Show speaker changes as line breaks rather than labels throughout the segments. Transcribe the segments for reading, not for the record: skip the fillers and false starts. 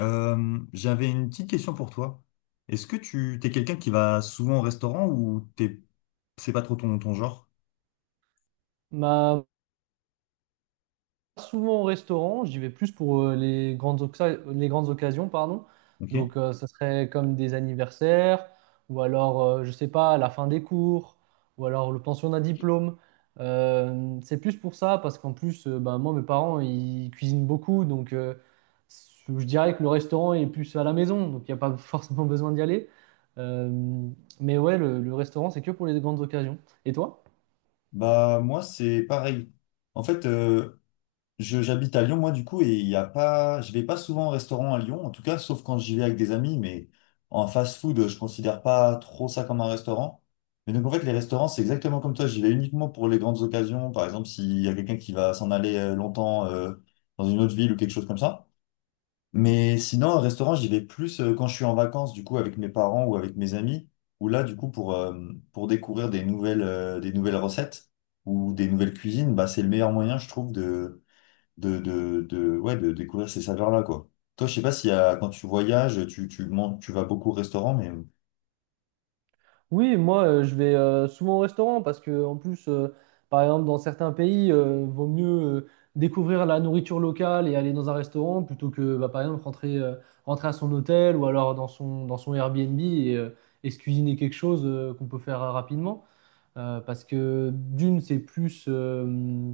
J'avais une petite question pour toi. Est-ce que tu t'es quelqu'un qui va souvent au restaurant ou t'es c'est pas trop ton genre?
Bah, pas souvent au restaurant, j'y vais plus pour les grandes, les grandes occasions, pardon. Donc,
Ok.
ça serait comme des anniversaires, ou alors, je sais pas, la fin des cours, ou alors le pensionnat diplôme. C'est plus pour ça, parce qu'en plus, bah, moi, mes parents, ils cuisinent beaucoup, donc je dirais que le restaurant est plus à la maison, donc il n'y a pas forcément besoin d'y aller. Euh, mais ouais, le restaurant, c'est que pour les grandes occasions. Et toi?
Bah moi c'est pareil. En fait, je j'habite à Lyon moi du coup et il y a pas, je vais pas souvent au restaurant à Lyon en tout cas, sauf quand j'y vais avec des amis. Mais en fast-food, je considère pas trop ça comme un restaurant. Mais donc en fait les restaurants c'est exactement comme toi. J'y vais uniquement pour les grandes occasions. Par exemple s'il y a quelqu'un qui va s'en aller longtemps dans une autre ville ou quelque chose comme ça. Mais sinon, un restaurant, j'y vais plus quand je suis en vacances, du coup, avec mes parents ou avec mes amis, ou là, du coup, pour découvrir des nouvelles, des nouvelles recettes ou des nouvelles cuisines, bah, c'est le meilleur moyen, je trouve, de, ouais, de découvrir ces saveurs-là, quoi. Toi, je sais pas s'il y a, quand tu voyages, tu vas beaucoup au restaurant, mais
Oui, moi, je vais souvent au restaurant parce que, en plus, par exemple, dans certains pays, vaut mieux découvrir la nourriture locale et aller dans un restaurant plutôt que, bah, par exemple, rentrer, rentrer à son hôtel ou alors dans son Airbnb et se cuisiner quelque chose qu'on peut faire rapidement. Parce que, d'une,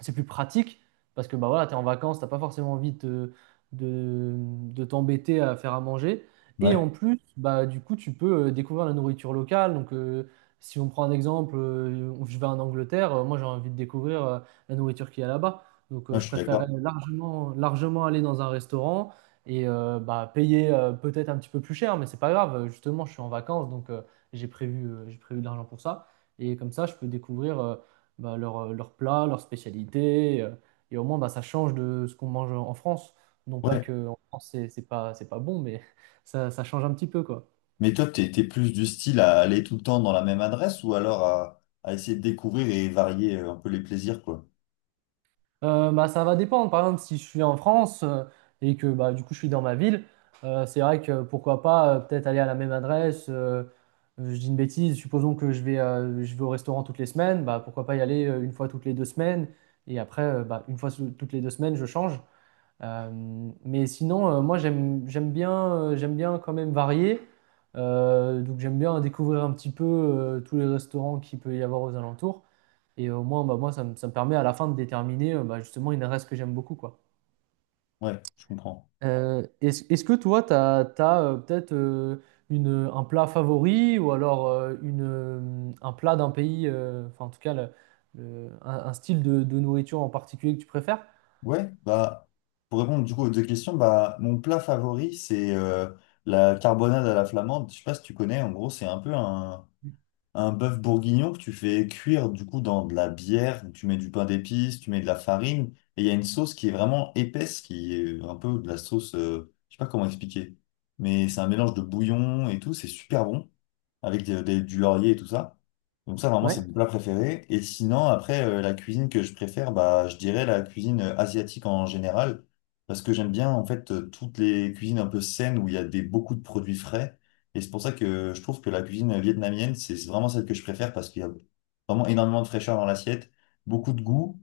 c'est plus pratique parce que bah voilà, tu es en vacances, t'as pas forcément envie de, de t'embêter à faire à manger. Et en
ouais,
plus, bah, du coup, tu peux découvrir la nourriture locale. Donc, si on prend un exemple, je vais en Angleterre, moi j'ai envie de découvrir la nourriture qu'il y a là-bas. Donc,
moi, je
je
suis
préférerais
d'accord.
largement, largement aller dans un restaurant et bah, payer peut-être un petit peu plus cher, mais c'est pas grave. Justement, je suis en vacances, donc j'ai prévu de l'argent pour ça. Et comme ça, je peux découvrir. Bah, leur plat, leur spécialité. Et au moins, bah, ça change de ce qu'on mange en France. Non pas
Ouais.
que en France, c'est pas bon, mais ça change un petit peu, quoi.
Mais toi, t'es plus du style à aller tout le temps dans la même adresse ou alors à essayer de découvrir et varier un peu les plaisirs, quoi.
Bah, ça va dépendre. Par exemple, si je suis en France et que bah, du coup, je suis dans ma ville, c'est vrai que pourquoi pas peut-être aller à la même adresse. Je dis une bêtise, supposons que je vais au restaurant toutes les semaines, bah, pourquoi pas y aller une fois toutes les deux semaines. Et après, bah, une fois toutes les deux semaines, je change. Mais sinon, moi j'aime bien quand même varier. Donc j'aime bien découvrir un petit peu tous les restaurants qu'il peut y avoir aux alentours. Et au moins, bah, moi, ça me permet à la fin de déterminer bah, justement une adresse que j'aime beaucoup, quoi.
Ouais, je comprends.
Est-ce que toi, tu as, peut-être un plat favori ou alors un plat d'un pays, enfin en tout cas un style de nourriture en particulier que tu préfères?
Ouais, bah, pour répondre du coup aux deux questions, bah, mon plat favori, c'est la carbonade à la flamande. Je sais pas si tu connais, en gros, c'est un peu un bœuf bourguignon que tu fais cuire du coup dans de la bière, tu mets du pain d'épices, tu mets de la farine, et il y a une sauce qui est vraiment épaisse, qui est un peu de la sauce, je sais pas comment expliquer, mais c'est un mélange de bouillon et tout, c'est super bon avec du laurier et tout ça. Donc ça, vraiment,
Ouais.
c'est mon plat préféré. Et sinon, après, la cuisine que je préfère, bah, je dirais la cuisine asiatique en général, parce que j'aime bien, en fait, toutes les cuisines un peu saines où il y a des, beaucoup de produits frais. Et c'est pour ça que je trouve que la cuisine vietnamienne, c'est vraiment celle que je préfère, parce qu'il y a vraiment énormément de fraîcheur dans l'assiette, beaucoup de goût.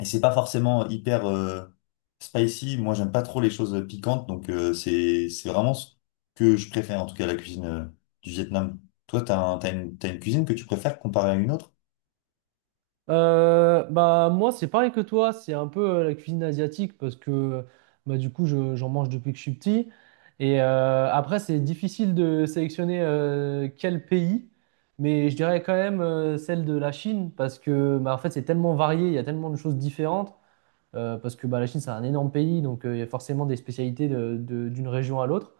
Et c'est pas forcément hyper spicy. Moi, j'aime pas trop les choses piquantes, donc c'est vraiment ce que je préfère, en tout cas la cuisine du Vietnam. Toi, t'as une cuisine que tu préfères comparée à une autre?
Bah moi c'est pareil que toi, c'est un peu la cuisine asiatique parce que bah, du coup j'en mange depuis que je suis petit. Et après c'est difficile de sélectionner quel pays, mais je dirais quand même celle de la Chine parce que bah, en fait c'est tellement varié, il y a tellement de choses différentes parce que bah, la Chine c'est un énorme pays donc il y a forcément des spécialités d'une région à l'autre.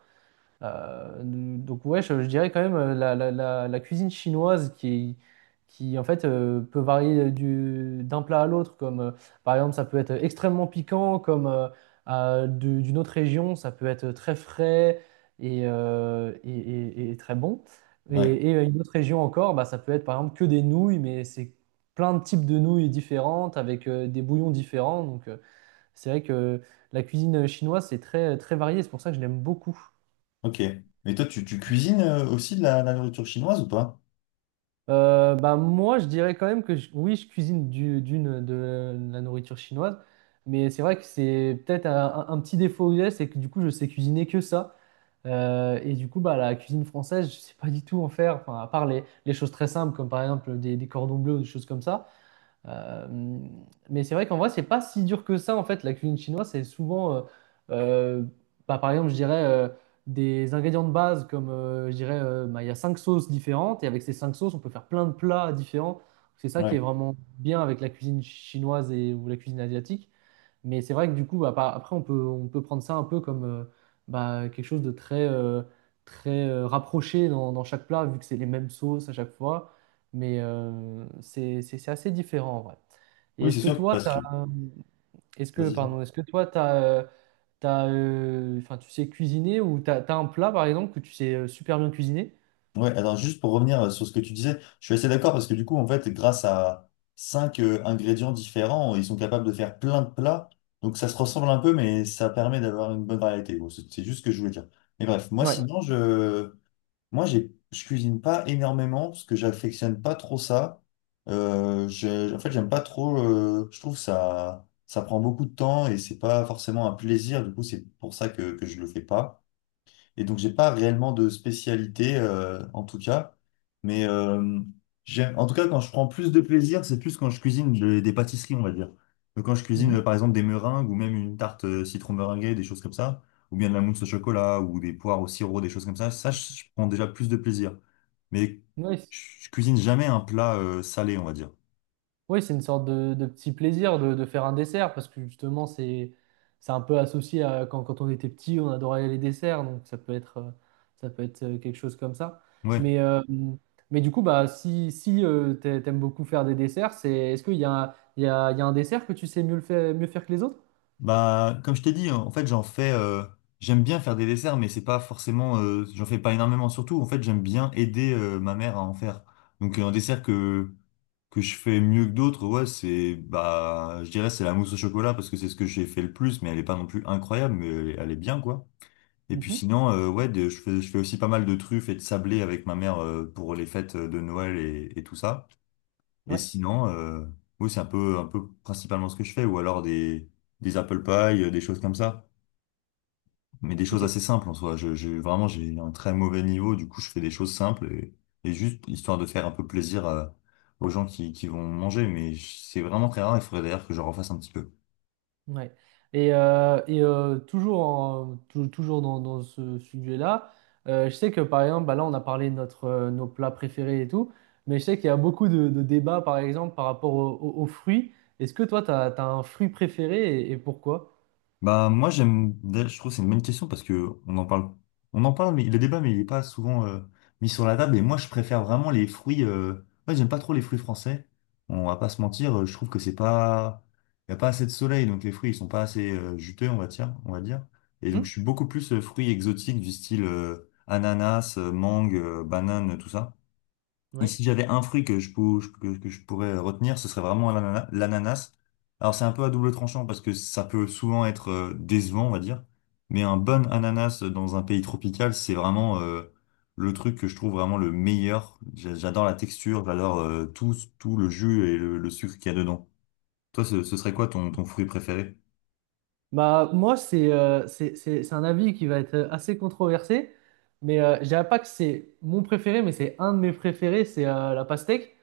Donc ouais, je dirais quand même la cuisine chinoise qui en fait peut varier d'un plat à l'autre. Comme par exemple, ça peut être extrêmement piquant, comme d'une autre région, ça peut être très frais et, et très bon. Et,
Ouais,
et une autre région encore, bah, ça peut être par exemple que des nouilles, mais c'est plein de types de nouilles différentes avec des bouillons différents. Donc c'est vrai que la cuisine chinoise c'est très très varié. C'est pour ça que je l'aime beaucoup.
ok. Mais toi, tu cuisines aussi de la nourriture chinoise ou pas?
Bah moi, je dirais quand même que oui, je cuisine du- d'une de la nourriture chinoise, mais c'est vrai que c'est peut-être un petit défaut que j'ai, c'est que du coup, je sais cuisiner que ça. Et du coup, bah, la cuisine française, je sais pas du tout en faire, enfin, à part les choses très simples, comme par exemple des cordons bleus ou des choses comme ça. Euh, mais c'est vrai qu'en vrai, c'est pas si dur que ça en fait. La cuisine chinoise, c'est souvent, euh, bah, par exemple, je dirais des ingrédients de base comme, je dirais, bah, il y a cinq sauces différentes et avec ces cinq sauces, on peut faire plein de plats différents. C'est ça qui est
Ouais.
vraiment bien avec la cuisine chinoise et ou la cuisine asiatique. Mais c'est vrai que du coup, bah, après, on peut prendre ça un peu comme bah, quelque chose de très rapproché dans chaque plat, vu que c'est les mêmes sauces à chaque fois. C'est assez différent en vrai. Et
Oui,
est-ce
c'est
que
sûr,
toi,
parce que...
t'as, euh, est-ce que,
Vas-y.
pardon, est-ce que toi, t'as, enfin, tu sais cuisiner ou t'as un plat, par exemple, que tu sais super bien cuisiner?
Ouais, alors juste pour revenir sur ce que tu disais, je suis assez d'accord parce que du coup, en fait, grâce à cinq ingrédients différents, ils sont capables de faire plein de plats. Donc ça se ressemble un peu, mais ça permet d'avoir une bonne variété. Bon, c'est juste ce que je voulais dire. Mais bref, moi
Ouais.
sinon, moi j'ai, je cuisine pas énormément parce que j'affectionne pas trop ça. En fait, j'aime pas trop. Je trouve ça, ça prend beaucoup de temps et c'est pas forcément un plaisir. Du coup, c'est pour ça que je le fais pas. Et donc, j'ai pas réellement de spécialité, en tout cas. Mais euh, En tout cas, quand je prends plus de plaisir, c'est plus quand je cuisine des pâtisseries, on va dire. Donc, quand je cuisine,
Mhm.
par exemple, des meringues ou même une tarte citron meringuée, des choses comme ça, ou bien de la mousse au chocolat ou des poires au sirop, des choses comme ça, je prends déjà plus de plaisir. Mais
Ouais,
je cuisine jamais un plat salé, on va dire.
oui, c'est une sorte de petit plaisir de faire un dessert parce que justement, c'est un peu associé à quand, quand on était petit, on adorait les desserts, donc ça peut être quelque chose comme ça.
Ouais.
Mais, euh, mais du coup, bah, si t'aimes beaucoup faire des desserts, c'est, est-ce qu'il y a, il y a, il y a un dessert que tu sais mieux le faire, mieux faire que les autres?
Bah, comme je t'ai dit, en fait, j'en fais. J'aime bien faire des desserts, mais c'est pas forcément. J'en fais pas énormément. Surtout, en fait, j'aime bien aider ma mère à en faire. Donc, un dessert que je fais mieux que d'autres, ouais, c'est bah, je dirais c'est la mousse au chocolat parce que c'est ce que j'ai fait le plus, mais elle est pas non plus incroyable, mais elle est bien quoi. Et puis
Mhm.
sinon, ouais, je fais aussi pas mal de truffes et de sablés avec ma mère pour les fêtes de Noël et tout ça. Et
Ouais,
sinon, oui, c'est un peu principalement ce que je fais, ou alors des apple pie, des choses comme ça. Mais des choses
ok.
assez simples en soi. Vraiment, j'ai un très mauvais niveau, du coup, je fais des choses simples et juste histoire de faire un peu plaisir aux gens qui vont manger. Mais c'est vraiment très rare, il faudrait d'ailleurs que je refasse un petit peu.
Ouais. Toujours dans ce sujet-là, je sais que par exemple, bah là on a parlé de notre, nos plats préférés et tout, mais je sais qu'il y a beaucoup de débats par exemple par rapport aux fruits. Est-ce que toi, tu as, un fruit préféré et pourquoi?
Bah moi j'aime d'ailleurs, je trouve que c'est une bonne question parce que on en parle mais le débat mais il est pas souvent mis sur la table et moi je préfère vraiment les fruits Ouais, j'aime pas trop les fruits français, on va pas se mentir. Je trouve que c'est pas, il y a pas assez de soleil donc les fruits ils sont pas assez juteux, on va dire et donc je
Mhm.
suis beaucoup plus fruits exotiques du style ananas mangue banane tout ça et
Ouais.
si j'avais un fruit que que je pourrais retenir, ce serait vraiment l'ananas. Alors c'est un peu à double tranchant parce que ça peut souvent être décevant, on va dire. Mais un bon ananas dans un pays tropical, c'est vraiment le truc que je trouve vraiment le meilleur. J'adore la texture, j'adore tout, tout le jus et le sucre qu'il y a dedans. Toi, ce serait quoi ton fruit préféré?
Bah, moi, c'est un avis qui va être assez controversé, mais je dirais pas que c'est mon préféré, mais c'est un de mes préférés, c'est la pastèque.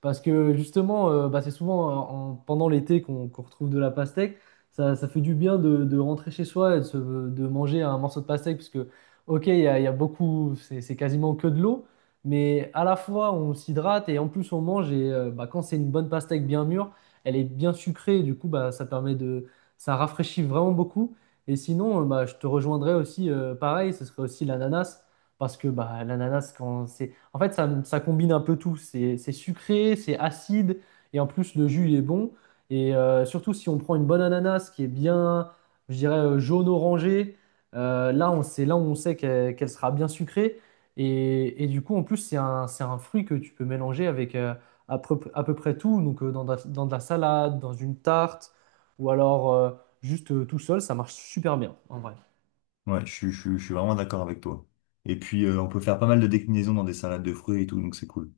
Parce que justement, bah, c'est souvent pendant l'été qu'on retrouve de la pastèque. Ça fait du bien de rentrer chez soi et de, de manger un morceau de pastèque, parce que, ok, il y a beaucoup, c'est quasiment que de l'eau, mais à la fois on s'hydrate et en plus on mange. Et bah, quand c'est une bonne pastèque bien mûre, elle est bien sucrée, et du coup, bah, ça permet de, ça rafraîchit vraiment beaucoup. Et sinon, bah, je te rejoindrais aussi, pareil, ce serait aussi l'ananas, parce que bah, l'ananas, quand en fait, ça combine un peu tout. C'est sucré, c'est acide, et en plus, le jus, il est bon. Et surtout, si on prend une bonne ananas qui est bien, je dirais, jaune-orangé, là, on sait qu'elle sera bien sucrée. Et du coup, en plus, c'est un fruit que tu peux mélanger avec à peu près tout. Donc, dans de la salade, dans une tarte, ou alors juste tout seul, ça marche super bien, en vrai.
Ouais, je suis vraiment d'accord avec toi. Et puis on peut faire pas mal de déclinaisons dans des salades de fruits et tout, donc c'est cool.